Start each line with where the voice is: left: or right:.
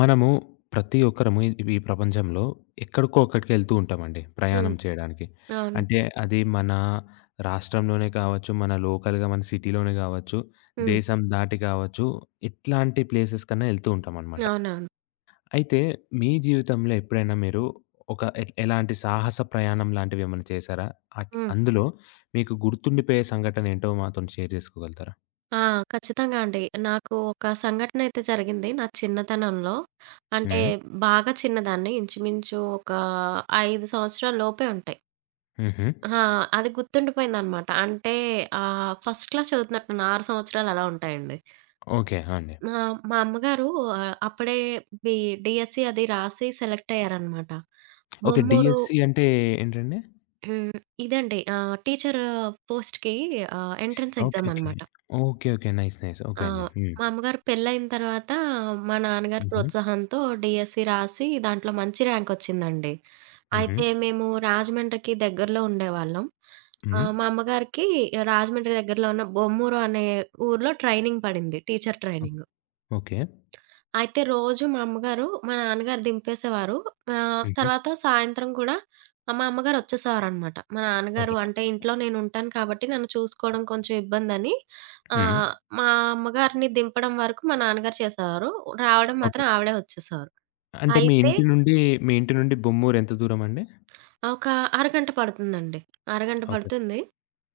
left: మనము ప్రతి ఒక్కరము ఈ ఈ ప్రపంచంలో ఎక్కడికో అక్కడికి వెళ్తూ ఉంటామండి
right: హ్మ్.
left: ప్రయాణం చేయడానికి.
right: అవును.
left: అంటే అది మన రాష్ట్రంలోనే కావచ్చు, మన లోకల్‌గా మన సిటీలోనే కావచ్చు,
right: హ్మ్.
left: దేశం దాటి కావచ్చు, ఇట్లాంటి ప్లేసెస్ కన్నా వెళ్తూ ఉంటామనమాట.
right: అవునవును.
left: అయితే మీ జీవితంలో ఎప్పుడైనా మీరు ఒక ఎలాంటి సాహస ప్రయాణం లాంటివి ఏమైనా చేశారా?
right: హ్మ్.
left: అందులో మీకు గుర్తుండిపోయే సంఘటన ఏంటో మాతోని షేర్ చేసుకోగలుగుతారా?
right: ఆ! ఖచ్చితంగా అండి. నాకు ఒక సంఘటన అయితే జరిగింది నా చిన్నతనంలో. అంటే
left: హ్మ్.
right: బాగా చిన్నదాన్ని ఇంచుమించు ఒక 5 సంవత్సరాల లోపే ఉంటాయి.
left: హుహు.
right: ఆ! అది గుర్తుండిపోయిందనమాట. అంటే ఫస్ట్ క్లాస్ చదువుతున్నట్టున్నాను, 6 సంవత్సరాలు అలా ఉంటాయండి.
left: ఓకే. ఆ, అండి.
right: మా మా అమ్మగారు అప్పుడే బి డీఎస్సీ అది రాసి సెలెక్ట్ అయ్యారనమాట.
left: ఓకే.
right: బొమ్మూరు.
left: డీఎస్‌సీ అంటే ఏంటండి?
right: హ్మ్. ఇదండి టీచర్ పోస్ట్‌కి ఎంట్రన్స్
left: ఓకే.
right: Exam
left: okay.
right: అనమాట.
left: Okay. Okay. Nice. Nice. Okay
right: ఆ!
left: అండి. హ్మ్.
right: మా అమ్మగారు పెళ్లయిన తర్వాత మా నాన్నగారి
left: హుహు.
right: ప్రోత్సాహంతో డీఎస్సీ రాసి దాంట్లో మంచి ర్యాంకొచ్చిందండి.
left: హుహు.
right: అయితే మేము రాజమండ్రికి దగ్గరలో ఉండేవాళ్ళం.
left: హ్మ్.
right: మా అమ్మగారికి రాజమండ్రి దగ్గరలో ఉన్న బొమ్మూరు అనే ఊర్లో ట్రైనింగ్ పడింది. Teacher
left: oh!
right: ట్రైనింగ్.
left: ఓకే.
right: అయితే రోజు మా అమ్మగారు, మా నాన్నగారు దింపేసేవారు.
left: హుహు.
right: తర్వాత సాయంత్రం కూడా మా అమ్మగారు వచ్చేసేవారనమాట. మా నాన్నగారు
left: ఓకే.
right: అంటే ఇంట్లో నేనుంటాను కాబట్టి నన్ను చూసుకోవడం కొంచెం ఇబ్బందని
left: హ్మ్.
right: ఆహ్, మా అమ్మగారిని దింపడం వరకు మా నాన్నగారు చేసేవారు. రావడం
left: ఓకే.
right: మాత్రం ఆవిడే వచ్చేసేవారు.
left: అంటే మీ
right: అయితే
left: ఇంటి నుండి, మీ ఇంటి నుండి బొమ్మూరు ఎంత దూరమండి?
right: ఒక అరగంట పడుతుందండి. అరగంట
left: ఓకే.
right: పడుతుంది.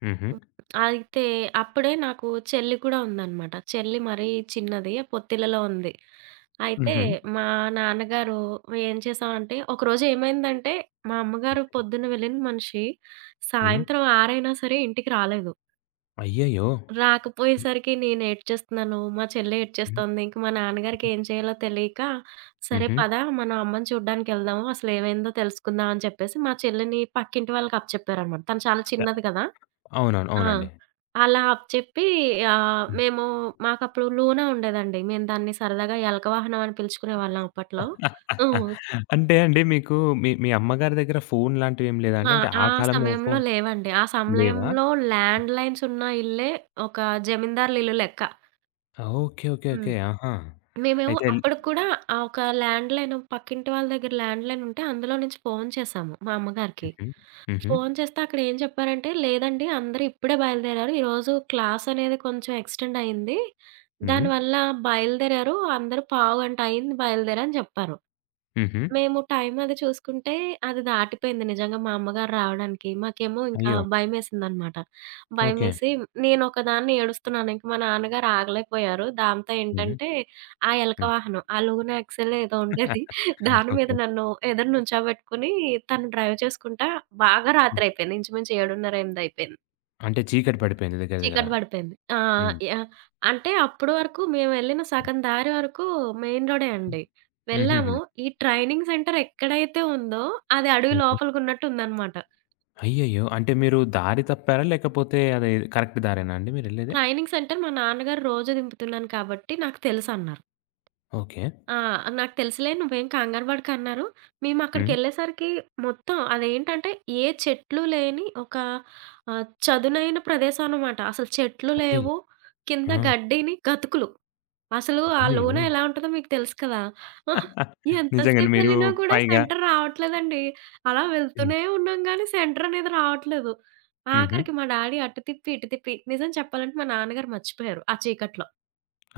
left: హుహు.
right: హ్మ్. అయితే అప్పుడే నాకు చెల్లి కూడా ఉందనమాట. చెల్లి మరీ చిన్నది, పొత్తిళ్లలో ఉంది. అయితే
left: హుహు.
right: మా నాన్నగారు ఏం చేశామంటే, ఒకరోజు ఏమైందంటే, మా అమ్మగారు పొద్దున్న వెళ్ళిన మనిషి
left: హ్మ్.
right: సాయంత్రం 6 అయినా సరే ఇంటికి రాలేదు.
left: అయ్యయ్యో!
right: రాకపోయేసరికి నేను ఏడ్చేస్తున్నాను, మా చెల్లి
left: హ్మ్.
right: ఏడ్చేస్తోంది. ఇంక మా నాన్నగారికి ఏం చేయాలో తెలియక, "సరే
left: హుహు.
right: పద, మనం అమ్మని చూడ్డానికెళ్దాము. అసలేమైందో తెలుసుకుందాం" అని చెప్పేసి మా చెల్లిని పక్కింటి వాళ్ళకి అప్పచెప్పారనమాట. తను చాలా చిన్నది కదా!
left: అవునవును.
right: ఆ!
left: అవునండి.
right: అలా అప్పచెప్పి మేము, మాకప్పుడు లూనా ఉండేదండి. మేము దాన్ని సరదాగా ఎలక వాహనం అని పిలుచుకునేవాళ్ళం అప్పట్లో. హ్మ్.
left: అంటే అండి మీకు మీ మీ అమ్మగారి దగ్గర ఫోన్ లాంటివేమి లేదా అండి?
right: ఆ!
left: అంటే ఆ
right: ఆ
left: కాలంలో
right: సమయంలో
left: ఫోన్
right: లేవండి. ఆ
left: లేవా?
right: సమయంలో ల్యాండ్‌లైన్స్ ఉన్న ఇల్లే ఒక జమీందారుల ఇల్లు లెక్క.
left: ఓకే. ఓకే.
right: హ్మ్.
left: ఓకే. ఆహా!
right: మేమేమో
left: అయితే
right: అప్పటికి కూడా ఒక ల్యాండ్‌లైన్, పక్కింటి వాళ్ళ దగ్గర ల్యాండ్‌లైన్ ఉంటే అందులో నుంచి ఫోను చేశాము మా అమ్మగారికి.
left: హుహు. హుహు.
right: ఫోన్ చేస్తే అక్కడేం చెప్పారంటే, లేదండి అందరూ ఇప్పుడే బయలుదేరారు. ఈరోజు క్లాసనేది కొంచెం ఎక్స్‌టెండ్ అయింది.
left: హ్మ్.
right: దానివల్ల బయలుదేరారు. అందరూ పావుగంట అయింది బయలుదేరని జెప్పారు.
left: హుహు.
right: మేము టైం అది చూసుకుంటే అది దాటిపోయింది నిజంగా మా అమ్మగారు రావడానికి. మాకేమో ఇంకా
left: అయ్యో!
right: భయమేసిందనమాట.
left: ఓకే.
right: భయమేసి నేనొకదాన్ని ఏడుస్తున్నాను. ఇంక మా నాన్నగారు ఆగలేకపోయారు. దాంతో
left: హుహు.
right: ఏంటంటే ఆ ఎలక
left: హ్మ్.
right: వాహనం, ఆ లూనా ఎక్సెలో ఏదో ఉండేది. దాని మీద
left: ఓకే.
right: నన్ను ఎదురు నుంచోబెట్టుకొని తను డ్రైవ్ చేసుకుంటా బాగా
left: హ్మ్.
right: రాత్రయిపోయింది. ఇంచుమించు 7:30, 8 అయిపోయింది.
left: అంటే చీకటి పడిపోయింది దగ్గర దగ్గర.
right: చీకటి పడిపోయింది. ఆ!
left: హ్మ్.
right: యాహ్! అంటే అప్పటి వరకు మేమెళ్ళిన సగం దారి వరకు మెయిన్ రోడే అండి.
left: హుహుహు.
right: వెళ్ళాము. ఈ ట్రైనింగ్ సెంటర్ ఎక్కడైతే ఉందో అది అడవి
left: ఓకే.
right: లోపలికున్నట్టుందనమాట.
left: అయ్యయ్యో! అంటే మీరు దారి తప్పారా? లేకపోతే అది కరెక్ట్ దారేనా అండి మీరెళ్ళేది?
right: ట్రైనింగ్ సెంటర్ మా నాన్నగారు రోజు దింపుతున్నాను కాబట్టి నాకు తెలుసన్నారు.
left: ఓకే.
right: ఆ! నాకు తెలుసులే, నువ్వేం కంగారు పడకు అన్నారు.
left: హ్మ్.
right: మేమక్కడికెళ్ళేసరికి మొత్తం అదేంటంటే ఏ చెట్లు లేని ఒక చదునైన ప్రదేశం అనమాట. అసలు చెట్లు
left: అయ్యయ్యో!
right: లేవు. కింద
left: ఆ!
right: గడ్డిని గతుకులు. అసలు ఆ
left: అయ్యయ్యో!
right: లోన ఎలా ఉంటదో మీకు తెలుసు కదా! ఎంత
left: నిజంగానే మీరు
right: సేపెళ్ళినా కూడా
left: పైగా
right: సెంటర్ రావట్లేదండి. అలా
left: హ్మ్.
right: వెళ్తూనే ఉన్నాం గానీ సెంటర్ అనేది రావట్లేదు.
left: హుహు.
right: ఆఖరికి మా డాడీ అటు తిప్పి, ఇటు తిప్పి నిజం చెప్పాలంటే మా నాన్నగారు మర్చిపోయారు ఆ చీకట్లో.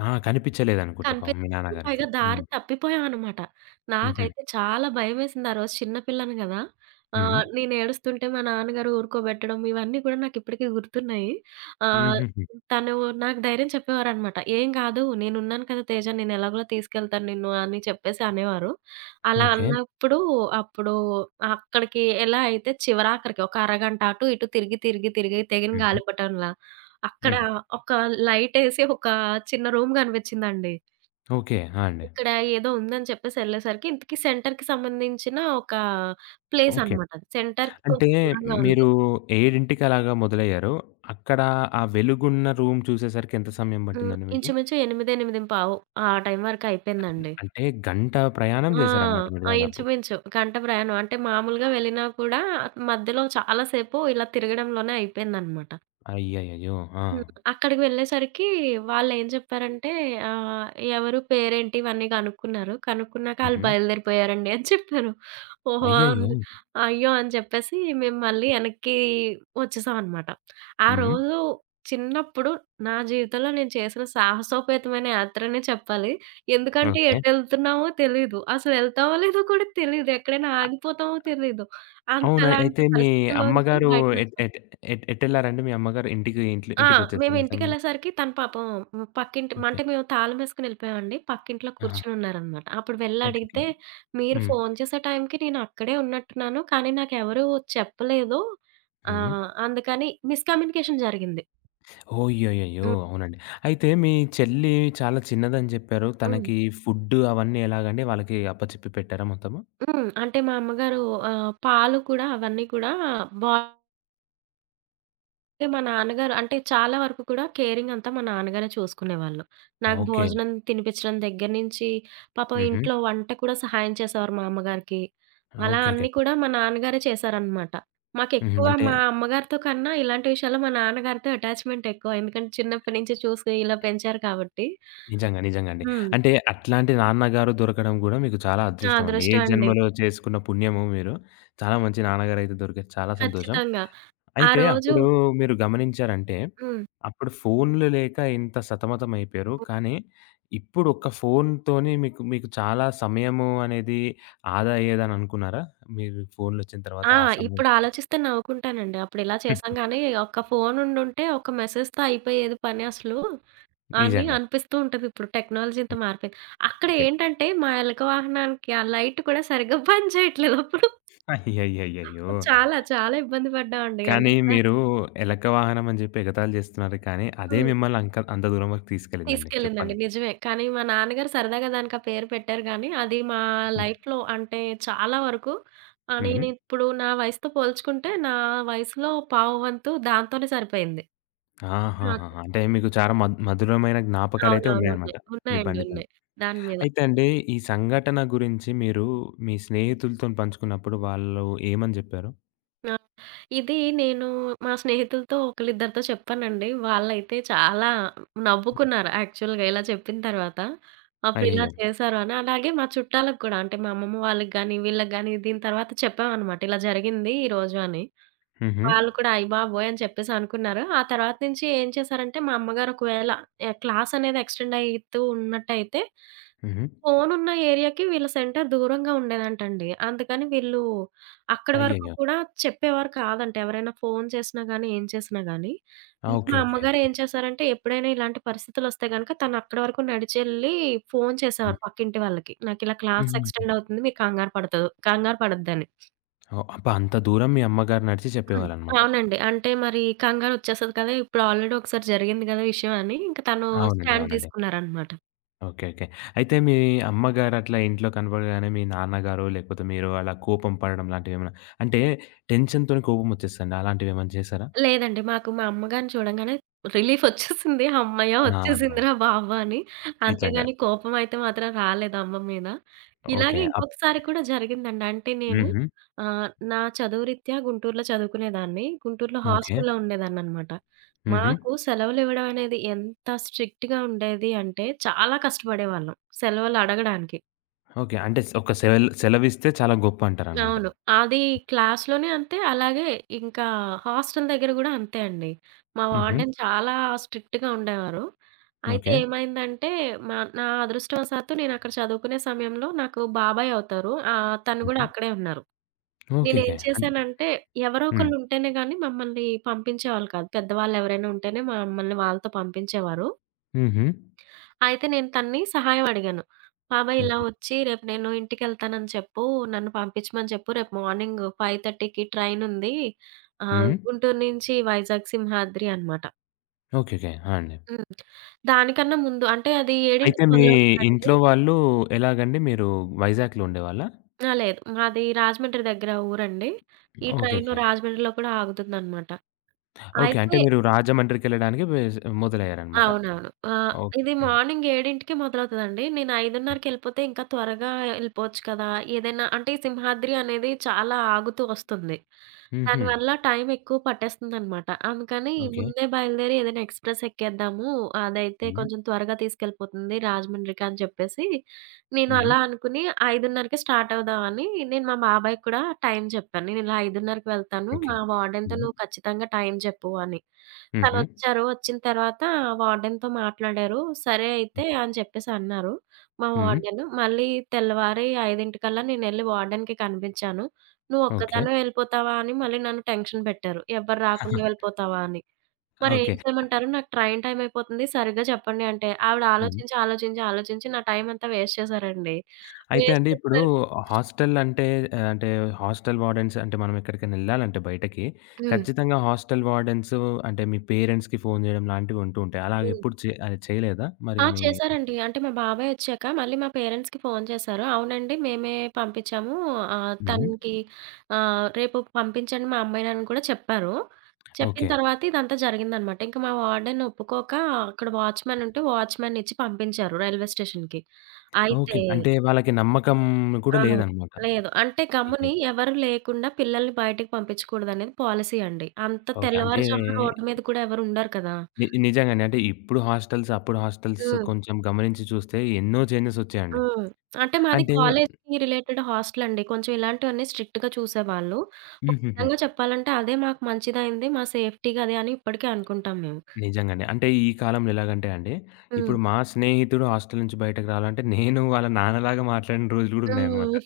left: ఆ, కనిపించలేదనుకుంటా పాపం మీ
right: కనిపించలేదు.
left: నాన్నగారికి.
right: పైగా దారి
left: హ్మ్.
right: తప్పిపోయామనమాట.
left: హుహు.
right: నాకైతే చాలా భయమేసింది. ఆ రోజు చిన్న పిల్లని గదా!
left: హ్మ్.
right: నేను ఏడుస్తుంటే మా నాన్నగారు ఊరుకోబెట్టడం ఇవన్నీ కూడా నాకిప్పటికి గుర్తున్నాయి. ఆహ్,
left: హుహుహు.
right: తను నాకు ధైర్యం చెప్పేవారనమాట. "ఏం గాదు, నేనున్నాను కదా తేజ, నేను ఎలాగోలా తీసుకెళ్తాను నిన్ను" అని చెప్పేసి అనేవారు. అలా
left: ఓకే.
right: అన్నప్పుడు అప్పుడు అక్కడికి ఎలా అయితే చివరాఖరికి ఒక అరగంట అటు ఇటు తిరిగి, తిరిగి, తిరిగి తెగిన
left: హుహు.
right: గాలిపటంలా అక్కడ
left: హ్మ్.
right: ఒక లైటేసి ఒక చిన్న రూమ్ గనిపించిందండి.
left: ఓకే. ఆ, అండి.
right: ఇక్కడ ఏదో ఉందని చెప్పేసి ఎళ్ళేసరికి ఇంతకీ సెంటర్‌కి సంబంధించిన ఒక ప్లేస్
left: ఓకే.
right: అనమాట అది. సెంటర్‌కి
left: అంటే
right: కొంచెం దూరంగా ఉంది.
left: మీరు 7కి అలాగా మొదలయ్యారు. అక్కడ ఆ వెలుగున్న రూమ్ చూసేసరికి ఎంత సమయం
right: హ్మ్.
left: పట్టిందండి మీకు?
right: ఇంచుమించు 8, 8:15 ఆ టైం వరకు అయిపోయిందండి.
left: అంటే గంట ప్రయాణం
right: ఆ!
left: చేశారనమాట మీరు
right: ఆ!
left: దాదాపు.
right: ఇంచుమించు గంట ప్రయాణం. అంటే మామూలుగా వెళ్ళినా కూడా మధ్యలో చాలా సేపు ఇలా తిరగడంలోనే అయిపోయిందనమాట.
left: అయ్యయ్యయ్యో! ఆ!
right: హ్మ్. అక్కడికి వెళ్ళేసరికి వాళ్ళేం చెప్పారంటే ఆహ్, ఎవరు పేరేంటి ఇవన్నీ కనుక్కున్నారు. కనుక్కున్నాక ఆళ్ళు
left: హుహు.
right: బయలుదేరిపోయారండి అని చెప్పారు. ఓహో!
left: అయ్యయ్యో!
right: అంది అయ్యో! అని చెప్పేసి మేము మళ్ళీ వెనక్కి వచ్చేసామనమాట. ఆ
left: హ్మ్.
right: రోజు చిన్నప్పుడు నా జీవితంలో నేను చేసిన సాహసోపేతమైన యాత్రనే చెప్పాలి. ఎందుకంటే
left: ఓకే.
right: ఎటెళ్తున్నామో తెలీదు. అసలు ఎళ్తామో లేదో కూడా తెలీదు. ఎక్కడైనా
left: అ
right: ఆగిపోతామో తెలీదు.
left: అవునా? అయితే
right: అంతలాంటి
left: మీ
right: పరిస్థితుల్లోంచి
left: అమ్మగారు ఎట్
right: బయటకొచ్చాం.
left: ఎట్ ఎట్ ఎటెళ్లారండి మీ అమ్మగారు? ఇంటికి ఇంట్లో
right: ఆ!
left: ఇంటికొచ్చేసారా ఆ సమయానికి?
right: మేమింటికెళ్ళేసరికి తను పాపం, హ్మ్, పక్కింటి,
left: ఓకే.
right: అంటే మేము తాళమేసుకొని ఎళ్ళిపోయామండి. పక్కింట్లో
left: ఆహా!
right: కూర్చొనున్నారనమాట. అప్పుడు
left: ఓకే. ఓకే.
right: వెళ్ళడిగితే, "మీరు
left: హ్మ్.
right: ఫోను చేసే టైంకి నేనక్కడే ఉన్నట్టున్నాను, కానీ నాకెవరు చెప్పలేదు.
left: హ్మ్.
right: అందుకని" మిస్‌కమ్యూనికేషన్ జరిగింది.
left: ఓయ్యయ్యయ్యో!
right: హ్మ్.
left: అవునండి. అయితే మీ చెల్లి చాలా చిన్నదని చెప్పారు.
right: హ్మ్.
left: తనకి ఫుడ్డు అవన్నీ ఎలాగండి వాళ్ళకి అప్పచెప్పి పెట్టారా మొత్తము?
right: హ్మ్. అంటే మా అమ్మగారు పాలు కూడా అవన్నీ కూడా బా అంటే మా నాన్నగారు, అంటే చాలా వరకు కూడా కేరింగ్ అంతా మా నాన్నగారే చూసుకునేవాళ్ళు. నాకు
left: ఓకే.
right: భోజనం తినిపించడం దగ్గర నుంచి, పాపం
left: హుహు.
right: ఇంట్లో వంట కూడా సహాయం చేసేవారు మా అమ్మగారికి. అలా
left: ఓకే. ఓకే.
right: అన్నీ కూడా మా నాన్నగారే చేశారనమాట.
left: హుహు.
right: మాకెక్కువ
left: అంటే
right: మా అమ్మగారితో కన్నా ఇలాంటి విషయాల్లో మా నాన్నగారితో అటాచ్‌మెంట్ ఎక్కువ. ఎందుకంటే చిన్నప్పటి నుంచి చూసి ఇలా పెంచారు కాబట్టి.
left: నిజంగా. నిజంగా అండి.
right: హ్మ్.
left: అంటే అట్లాంటి నాన్నగారు దొరకడం గూడా మీకు చాలా
right: నా
left: అదృష్టం అండి. ఏ
right: అదృష్టం అండి.
left: జన్మలో చేసుకున్న పుణ్యమో మీరు. చాలా మంచి నాన్నగారైతే దొరికారు. చాలా సంతోషం.
right: ఖచ్చితంగా. ఆ
left: అయితే
right: రోజు
left: అప్పుడు మీరు గమనించారంటే,
right: హ్మ్.
left: అప్పుడు ఫోన్‌లు లేక ఇంత సతమతమైపోయారు. కానీ ఇప్పుడు ఒక్క ఫోన్‌తోని మీకు మీకు చాలా సమయము అనేది ఆదా అయ్యేదని అనుకున్నారా? మీరు ఫోన్‌లొచ్చిన తర్వాత
right: ఆ!
left: ఆ సమయం
right: ఇప్పుడు
left: గుర్తొచ్చింది.
right: ఆలోచిస్తే నవ్వుకుంటానండి. అప్పుడు ఇలా చేశాం గానీ, ఒక్క ఫోన్ ఉండుంటే ఒక మెసేజ్‌తో అయిపోయేది పని అసలు అని
left: నిజంగా.
right: అనిపిస్తూ ఉంటది. ఇప్పుడు టెక్నాలజీ ఇంత
left: హ్మ్.
right: మారిపోయింది. అక్కడ
left: ఓకే.
right: ఏంటంటే మా ఎలక వాహనానికి ఆ లైట్ కూడా సరిగ్గా పని చేయట్లేదు అప్పుడు.
left: అయ్యయ్యయ్యయ్యో!
right: చాలా చాలా ఇబ్బంది పడ్డామండి. అంటే
left: కానీ
right: ఇక
left: మీరు ఎలక వాహనం అని జెప్పి ఎగతాళి జేస్తున్నారు కానీ, అదే
right: హ్మ్.
left: మిమ్మల్ని అంత దూరం వరకు తీసుకెళ్ళిందండి
right: తీసుకెళ్ళిందండి
left: చెప్పాలంటే.
right: నిజమే. కానీ మా నాన్నగారు సరదాగా దానికి ఆ పేరు పెట్టారు గానీ, అది మా
left: హ్మ్.
right: లైఫ్‌లో అంటే చాలా వరకు
left: హ్మ్.
right: నేనిప్పుడు నా వయసుతో పోల్చుకుంటే, నా వయసులో పావు వంతు దాంతోనే సరిపోయింది నాకు.
left: ఆహాహాహా! అంటే మీకు చాలా మధురమైన జ్ఞాపకాలైతే
right: అవునవును.
left: ఉన్నాయన్నమాట
right: ఉన్నాయి.
left: మీ
right: ఉన్నాయండి.
left: బండితోని.
right: ఉన్నాయి. దాని మీద.
left: అయితే అండి, ఈ సంఘటన గురించి మీరు మీ స్నేహితులతోని పంచుకున్నప్పుడు వాళ్ళు ఏమని జెప్పారు?
right: ఆ! ఇది నేను మా స్నేహితులతో ఒకళ్ళిద్దరితో చెప్పానండి. వాళ్ళైతే చాలా నవ్వుకున్నారు యాక్చువల్‌గా ఇలా చెప్పిన తర్వాత. అప్పుడు ఇలా
left: అయ్యయ్యో!
right: చేశారు అని. అలాగే మా చుట్టాలకు కూడా, అంటే మా అమ్మమ్మ వాళ్ళకి గాని, వీళ్ళకి గాని దీని తర్వాత చెప్పామనమాట. ఇలా జరిగింది ఈరోజు అని.
left: హుహు.
right: వాళ్ళు కూడా అయ్య బాబోయ్! అని చెప్పేసి అనుకున్నారు. ఆ తర్వాత నుంచి ఏం చేశారంటే మా అమ్మగారు ఒకవేళ క్లాస్ అనేది ఎక్స్టెండ్ అయితూ ఉన్నట్టయితే
left: హుహు.
right: ఫోనున్న ఏరియాకి వీళ్ళ సెంటర్ దూరంగా ఉండేదంటండి. అందుకని వీళ్ళు అక్కడి వరకు
left: అయ్యయ్యో!
right: కూడా చెప్పేవారు కాదంట. ఎవరైనా ఫోను చేసినా గానీ, ఏం చేసినా గానీ.
left: ఆ!
right: ఇంక
left: ఓకే.
right: మా అమ్మగారు
left: ఓకే.
right: ఏం చేశారంటే, ఎప్పుడైనా ఇలాంటి పరిస్థితులొస్తే గనక తనక్కడి వరకు నడిచెళ్ళి ఫోను
left: హ్మ్.
right: చేసేవారు పక్కింటి వాళ్ళకి. నాకిలా క్లాస్
left: హుహుహు.
right: ఎక్స్‌టెండ్ అవుతుంది. మీరు కంగారు పడతదో, కంగారు పడొద్దని.
left: ఓహ్! అబ్బా! అంత దూరం మీ అమ్మగారు నడిచి
right: హ్మ్.
left: చెప్పేవాళ్ళనమాట.
right: అవునండి. అంటే మరి కంగారొచ్చేస్తది కదా! ఇప్పుడు ఆల్రెడీ ఒకసారి జరిగింది గదా విషయం అని, ఇంక తను
left: అవునండి.
right: స్టాండ్
left: అవునండి.
right: తీసుకున్నారనమాట.
left: ఓకే. ఓకే. అయితే మీ అమ్మగారు అట్లా ఇంట్లో కనపడగానే మీ నాన్నగారో లేకపోతే మీరు అలా కోపం పడడం లాంటివేమన్నా అంటే టెన్షన్‌తోని కోపం ఒచ్చేస్తదండి. అలాంటివేమన్నా చేశారా?
right: లేదండి. మాకు మా అమ్మగారిని చూడంగానే రిలీఫొచ్చేసింది. హమ్మయ్య!
left: ఆ!
right: వచ్చేసిందిరా బాబు అని.
left: నిజంగా.
right: అంతేగాని కోపమయితే మాత్రం రాలేదు అమ్మ మీద.
left: ఓకే.
right: ఇలాగే ఇంకొకసారి కూడా జరిగిందండి. అంటే నేను
left: హుహు.
right: నా చదువు రీత్యా గుంటూరులో చదువుకునేదాన్ని. గుంటూరులో
left: ఓకే.
right: హాస్టల్‌లో ఉండేదాన్ననమాట.
left: హుహు.
right: మాకు సెలవులివ్వడం అనేది ఎంత స్ట్రిక్ట్‌గా ఉండేది అంటే చాలా కష్టపడేవాళ్ళం సెలవులు అడగడానికి.
left: ఓకే. అంటే ఒక సెలవిస్తే చాలా గొప్పంటారనమాట.
right: అవును. అది క్లాస్‌లోనే అంతే. అలాగే ఇంకా హాస్టల్ దగ్గర గూడా అంతే అండి. మా హ్మ్.
left: హుహు.
right: వార్డెన్ చాలా స్ట్రిక్ట్‌గా ఉండేవారు. అయితే
left: ఓకే.
right: ఏమైందంటే, నా అదృష్టవశాత్తు నేనక్కడ చదువుకునే సమయంలో నాకు బాబాయ్ అవుతారు. తను గూడా
left: హుహు.
right: అక్కడే ఉన్నారు. నేనేం
left: ఓకేకే.
right: చేశానంటే, ఎవరో
left: హ్మ్.
right: ఒకళ్ళు ఉంటేనే గానీ మమ్మల్ని పంపించేవాళ్ళు కాదు. పెద్దవాళ్ళెవరైనా ఉంటేనే మమ్మల్ని వాళ్ళతో పంపించేవారు.
left: హుహు.
right: అయితే నేను తనని సహాయం అడిగాను. బాబాయ్ ఇలా
left: ఓకే.
right: వచ్చి రేపు నేను ఇంటికెళ్తానని చెప్పు. నన్ను పంపించమని చెప్పు. రేపు మార్నింగ్ 5:30కి ట్రైనుంది.
left: హ్మ్.
right: గుంటూరు నుంచి వైజాగ్ సింహాద్రి అనమాట.
left: ఓకేకే. ఆ, అండి.
right: హ్మ్. దానికన్నా ముందు అంటే అది 7కి
left: అయితే మీ
right: మొదలవుతదండి.
left: ఇంట్లో వాళ్ళు ఎలాగండి? మీరు వైజాగ్‌లో ఉండేవాళ్ళా?
right: ఆ! లేదు. మాది రాజమండ్రి దగ్గర ఊరండి. ఈ ట్రైను
left: ఓకేకే. ఓకే.
right: రాజమండ్రిలో కూడా ఆగుతుందనమాట.
left: ఓకే అంటే
right: అయితే
left: మీరు రాజమండ్రికెళ్ళడానికి మొదలయ్యారనమాట.
right: అవునవును.
left: ఓకే.
right: ఇది
left: హ్మ్.
right: మార్నింగ్ 7కి మొదలవుతదండి. నేను 5:30కెళ్ళిపోతే ఇంకా త్వరగా ఎళ్ళిపోవచ్చు కదా! ఏదైనా, అంటే ఈ సింహాద్రి అనేది చాలా ఆగుతూ వస్తుంది.
left: హుహు.
right: దానివల్ల టైం ఎక్కువ పట్టేస్తుందనమాట. అందుకని
left: ఓకే.
right: ముందే బయలుదేరి ఏదైనా ఎక్స్‌ప్రెస్ ఎక్కేద్దాము. అదైతే
left: హ్మ్.
right: కొంచెం త్వరగా తీసుకెళ్ళిపోతుంది రాజమండ్రికి అని చెప్పేసి, నేను
left: హ్మ్.
right: అలా అనుకుని 5:30కి స్టార్ట్ అవుదామని నేను మా బాబాయ్‌కి కూడా టైం చెప్పాను. "నేను ఇలా 5:30కి వెళ్తాను.
left: ఓకే.
right: మా వార్డెన్‌తో
left: హుహు.
right: నువ్వు ఖచ్చితంగా టైం చెప్పు" అని. తను
left: హుహు.
right: వచ్చారు. వచ్చిన తర్వాత వార్డెన్‌తో మాట్లాడారు. సరే అయితే అని చెప్పేసి అన్నారు మా
left: హుహు.
right: వార్డెన్. మళ్ళీ తెల్లవారి 5:00కల్లా నేనెళ్ళి వార్డెన్‌కి కనిపించాను.
left: ఓకే.
right: "నువ్వొక్కదానివే వెళ్ళిపోతావా?" అని మళ్ళీ నన్ను టెన్షన్ పెట్టారు. "ఎవ్వరు రాకుండా వెళ్ళిపోతావా?" అని. మరి ఏం
left: ఓకే.
right: చేయమంటారు? నాకు ట్రైన్ టైమ్ అయిపోతుంది. సరిగ్గా చెప్పండి అంటే, ఆవిడ
left: హ్మ్.
right: ఆలోచించి, ఆలోచించి, ఆలోచించి నా టైం అంతా వేస్ట్ చేశారండి.
left: అయితే
right: వేస్ట్
left: అండి ఇప్పుడు
right: చేసేసరికి
left: హాస్టల్ అంటే అంటే హాస్టల్ వార్డెన్స్ అంటే మనం ఎక్కడికైనెళ్ళాలంటే బయటకి,
right: హ్మ్.
left: ఖచ్చితంగా హాస్టల్ వార్డెన్స్ అంటే మీ పేరెంట్స్‌కి ఫోను జేయడం లాంటివి ఉంటూ ఉంటాయి.
right: హ్మ్.
left: అలాగెప్పుడు అది చేయలేదా? మరి
right: ఆ!
left: మీ
right: చేశారండి. అంటే మా బాబాయ్ ఒచ్చాక మళ్ళీ మా పేరెంట్స్‌కి ఫోను చేశారు. అవునండి మేమే పంపించాము.
left: హ్మ్.
right: తనకి రేపు పంపించండి మా అమ్మాయినని కూడా చెప్పారు. చెప్పిన
left: ఓకే.
right: తర్వాత ఇదంతా జరిగిందనమాట. ఇంక మా వార్డెన్ ఒప్పుకోక అక్కడ వాచ్‌మెన్ ఉంటే వాచ్‌మెన్నిచ్చి పంపించారు రైల్వే స్టేషన్‌కి.
left: ఓకే.
right: అయితే
left: అంటే వాళ్ళకి నమ్మకం కూడా
right: ఆ!
left: లేదనమాట.
right: లేదు. అంటే గమ్ముని
left: అయ్యయ్యో!
right: ఎవరు లేకుండా పిల్లల్ని బయటకి పంపించకూడదనేది పాలిసీ అండి. అంత
left: ఓకే. అంటే
right: తెల్లవారుజామున రోడ్డు మీద కూడా ఎవరు ఉండరు కదా!
left: నిజంగానే అంటే ఇప్పుడు హాస్టల్స్, అప్పుడు హాస్టల్స్
right: హ్మ్.
left: కొంచెం గమనించి చూస్తే ఎన్నో చేంజెసొచ్చాయండి.
right: హ్మ్. అంటే మాది
left: అంటే
right: కాలేజ్‌కి రిలేటెడ్ హాస్టల్ అండి. కొంచెం ఇలాంటివన్నీ స్ట్రిక్ట్‌గా చూసేవాళ్ళు. ఒక
left: హుహుహు.
right: విధంగా చెప్పాలంటే అదే మాకు మంచిదయింది. మా సేఫ్టీకి అదే అని ఇప్పటికీ అనుకుంటాం మేము.
left: నిజంగానే. అంటే ఈ కాలంలో ఎలాగంటే అండి,
right: హ్మ్.
left: ఇప్పుడు మా స్నేహితుడు హాస్టల్ నుంచి బయటకి రావాలంటే నేను వాళ్ళ నాన్నలాగా మాట్లాడిన రోజులు గూడా ఉన్నాయన్నమాట.
right: హ్మ్.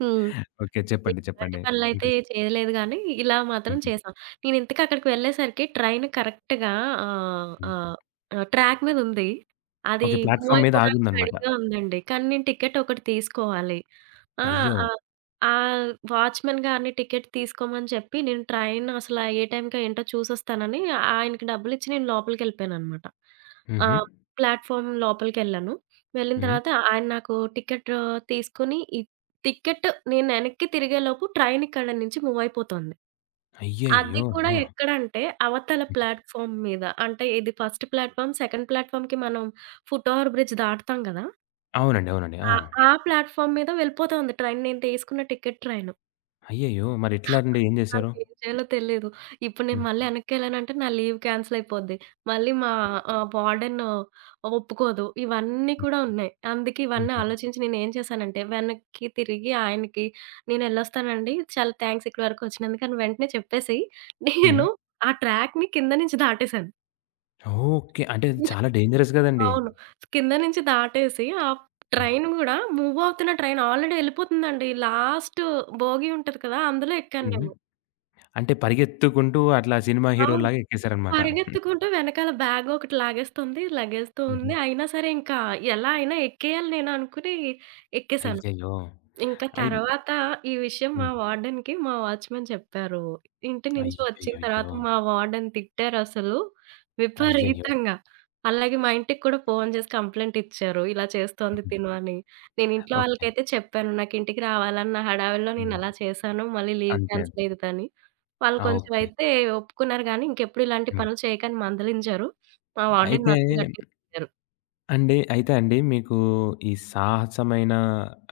right: హ్మ్.
left: ఓకే. చెప్పండి.
right: మేము ఎలాంటి
left: చెప్పండి.
right: పనులైతే
left: ఇంట్రెస్ట్
right: చేయలేదు గానీ, ఇలా మాత్రం
left: హుహు.
right: చేసాం. నేనింతకీ అక్కడికి వెళ్ళేసరికి ట్రైన్ కరెక్ట్‌గా ఆహ్,
left: హ్మ్.
right: ఆహ్, ఆహ్, ట్రాక్ మీదుంది. అది
left: ఓకే.
right: మూవ్
left: ప్లాట్‌ఫార్మ్ మీద
right: అయిపోవడానికి
left: ఆగుందన్నమాట.
right: రెడీగా ఉందండి. కానీ నేను టికెట్ ఒకటి తీసుకోవాలి. ఆ!
left: అయ్యో!
right: ఆహ్, ఆ వాచ్‌మెన్ గారిని టికెట్ తీసుకోమని చెప్పి, నేను ట్రైన్ అసల ఏ టైంకో ఏంటో చూసొస్తానని ఆయనకి డబ్బులిచ్చి నేను లోపలికెళ్ళిపోయాననమాట. ఆ!
left: హుహు.
right: ప్లాట్‌ఫార్మ్ లోపలికెళ్ళాను. వెళ్ళిన
left: హ్మ్.
right: తర్వాత ఆయన నాకు టికెట్ తీసుకొని, టికెట్ నేనెనక్కి తిరిగేలోపు ట్రైన్ ఇక్కడి నుంచి మూవ్ అయిపోతోంది. అది
left: అయ్యయ్యో!
right: కూడా
left: ఆ!
right: ఎక్కడంటే అవతల ప్లాట్‌ఫార్మ్ మీద. అంటే ఇది ఫస్ట్ ప్లాట్‌ఫార్మ్, సెకండ్ ప్లాట్‌ఫార్మ్‌కి మనం ఫుట్ ఓవర్ బ్రిడ్జ్ దాటుతాం గదా!
left: అవునండి. అవునండి. ఆ!
right: ఆ ఆ ప్లాట్‌ఫార్మ్ మీద వెళ్ళిపోతోంది ట్రైన్. నేను తీసుకున్న టికెట్ ట్రైన్.
left: అయ్యయ్యో! మరెట్లండి? ఏం జేశారు?
right: నాకేం చేయాలో తెలీదు. ఇప్పుడు నేను
left: హ్మ్.
right: మళ్ళీ ఎనక్కెళ్ళానంటే నా లీవ్ క్యాన్సెల్ అయిపోద్ది. మళ్ళీ మా
left: అయ్యో!
right: వార్డెన్ ఒప్పుకోదు. ఇవన్నీ
left: హ్మ్.
right: కూడా ఉన్నాయి. అందుకే ఇవన్నీ
left: హుహు.
right: ఆలోచించి నేనేం చేశానంటే వెనక్కి తిరిగి ఆయనకి "నేనెళ్ళొస్తానండి. చాలా థాంక్స్ ఇక్కడి వరకు వచ్చినందుకు" అని వెంటనే చెప్పేసి
left: హుహు.
right: నేను ఆ ట్రాక్‌ని కింద నుంచి దాటేసాను.
left: ఓకే. అంటే అది చాలా డేంజరస్ గదండీ!
right: అవును. కింద నుంచి దాటేసి ఆ
left: హ్మ్.
right: ట్రైన్ గూడా మూవ్ అవుతున్న ట్రైన్ ఆల్రెడీ ఎళ్ళిపోతుందండి. లాస్ట్ బోగీ ఉంటది కదా! అందులో ఎక్కాను
left: హుహు.
right: నేను.
left: అంటే పరిగెత్తుకుంటూ అట్లా సినిమా
right: అవును.
left: హీరో‌లాగా ఎక్కేసారన్నమాట.
right: పరిగెత్తుకుంటూ వెనకాల బ్యాగ్ ఒకటి లాగేస్తుంది. లగేజ్‌తో
left: హుహు.
right: ఉంది. అయినా సరే ఇంకా ఎలా అయినా ఎక్కేయాలి నేను అనుకుని ఎక్కేసాను.
left: అయ్యయ్యో!
right: ఇంక
left: అయి
right: తర్వాత ఈ విషయం మా
left: హ్మ్.
right: వార్డెన్‌కి మా వాచ్‌మెన్ చెప్పారు. ఇంటి నుంచి వచ్చిన
left: అయ్యయ్యయ్యో!
right: తర్వాత మా వార్డెన్ తిట్టారసలు
left: అయ్యయ్యో!
right: విపరీతంగా. అలాగే మా ఇంటికి కూడా ఫోను చేసి కంప్లెయింట్ ఇచ్చారు. ఇలా చేస్తోంది
left: హ్మ్.
right: తిను అని. నేను ఇంట్లో
left: ఓకే.
right: వాళ్ళకైతే చెప్పాను. నాకు ఇంటికి రావాలన్న హడావిడిలో నేను
left: హ్మ్.
right: అలా చేశాను. మళ్ళీ లీవ్
left: అంతే.
right: క్యాన్సిల్
left: అంతే.
right: అయ్యిద్దని. వాళ్ళు
left: ఆ!
right: కొంచెం
left: ఓకే.
right: అయితే ఒప్పుకున్నారు గానీ, ఇంకెప్పుడు ఇలాంటి
left: హ్మ్.
right: పనులు చేయకని మందలించారు. మా వార్డెన్
left: అయితే
right: మాత్రం గట్టిగా తిట్టారు.
left: అండి అయితే అండి మీకు ఈ సాహసమైన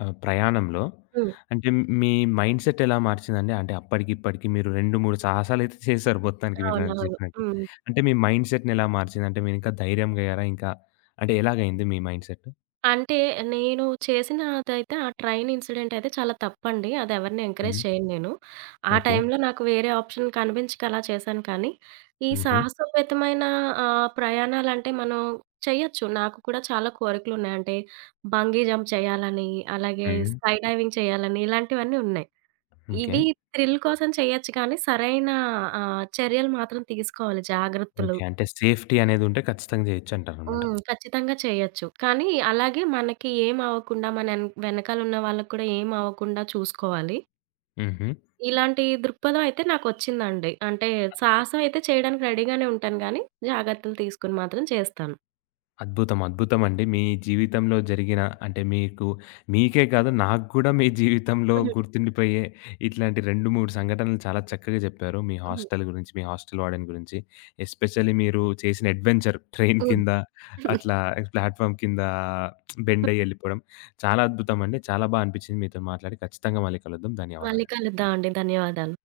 left: ప్రయాణంలో
right: హ్మ్.
left: అంటే మీ మైండ్‌సెట్ ఎలా మార్చిందండి? అంటే అప్పటికి, ఇప్పటికి మీరు 2, 3 సాహసాలైతే చేశారు మొత్తానికి మీరు నాకు
right: అవునవును.
left: చెప్పినట్టు.
right: హ్మ్.
left: అంటే మీ మైండ్‌సెట్‌ని ఎలా మార్చింది? అంటే మీరింకా ధైర్యంగయ్యారా? ఇంకా అంటే ఎలాగయింది మీ మైండ్‌సెట్?
right: అంటే నేను చేసినదైతే ఆ ట్రైన్ ఇన్సిడెంట్ అయితే చాలా తప్పండి. అది ఎవరిని ఎంకరేజ్
left: హ్మ్.
right: చేయను నేను. ఆ
left: ఓకే.
right: టైంలో నాకు వేరే ఆప్షన్ కనిపించక అలా చేశాను కానీ, ఈ
left: హుహు.
right: సాహసోపేతమైన ప్రయాణాలంటే మనం చేయొచ్చు. నాకు కూడా చాలా కోరికలున్నాయి. అంటే బంగీ జంప్ చేయాలని, అలాగే
left: హ్మ్.
right: స్కై డైవింగ్ చేయాలని ఇలాంటివన్నీ ఉన్నాయి.
left: ఓకే.
right: ఇవి థ్రిల్ కోసం చేయొచ్చు కానీ సరైన చర్యలు మాత్రం తీసుకోవాలి, జాగ్రత్తలు.
left: ఓకే. అంటే సేఫ్టీ అనేదుంటే ఖచ్చితంగా జేయొచ్చంటారనమాట.
right: హ్మ్. ఖచ్చితంగా చేయొచ్చు. కానీ అలాగే మనకి ఏం అవ్వకుండా మన వెనకాలన్న వాళ్ళకి కూడా ఏం అవ్వకుండా చూసుకోవాలి.
left: హుహు.
right: ఇలాంటి దృక్పథం అయితే నాకొచ్చిందండి. అంటే సాహసం అయితే చేయడానికి రెడీగానే ఉంటాను గానీ, జాగ్రత్తలు తీసుకొని మాత్రం చేస్తాను.
left: అద్భుతం. అద్భుతమండి. మీ జీవితంలో జరిగిన అంటే మీకు మీకే కాదు నాకు గూడా మీ జీవితంలో
right: హ్మ్.
left: గుర్తుండిపోయే ఇట్లాంటి 2, 3 సంఘటనలు చాలా చక్కగా జెప్పారు. మీ
right: హ్మ్.
left: హాస్టల్ గురించి, మీ హాస్టల్ వార్డెన్ గురించి, ఎస్పెషల్లీ మీరు చేసిన అడ్వెంచర్ ట్రైన్
right: హ్మ్.
left: కింద అట్లా ప్లాట్‌ఫార్మ్ కింద బెండయ్యి యెళ్ళిపోవడం చాలా అద్భుతమండి. చాలా బా అనిపిచ్చింది మీతోని మాట్లాడి. ఖచ్చితంగా మళ్ళీ కలుద్దాం.
right: మళ్ళీ
left: ధన్యవాదాలండి.
right: కలుద్దామండి. ధన్యవాదాలు.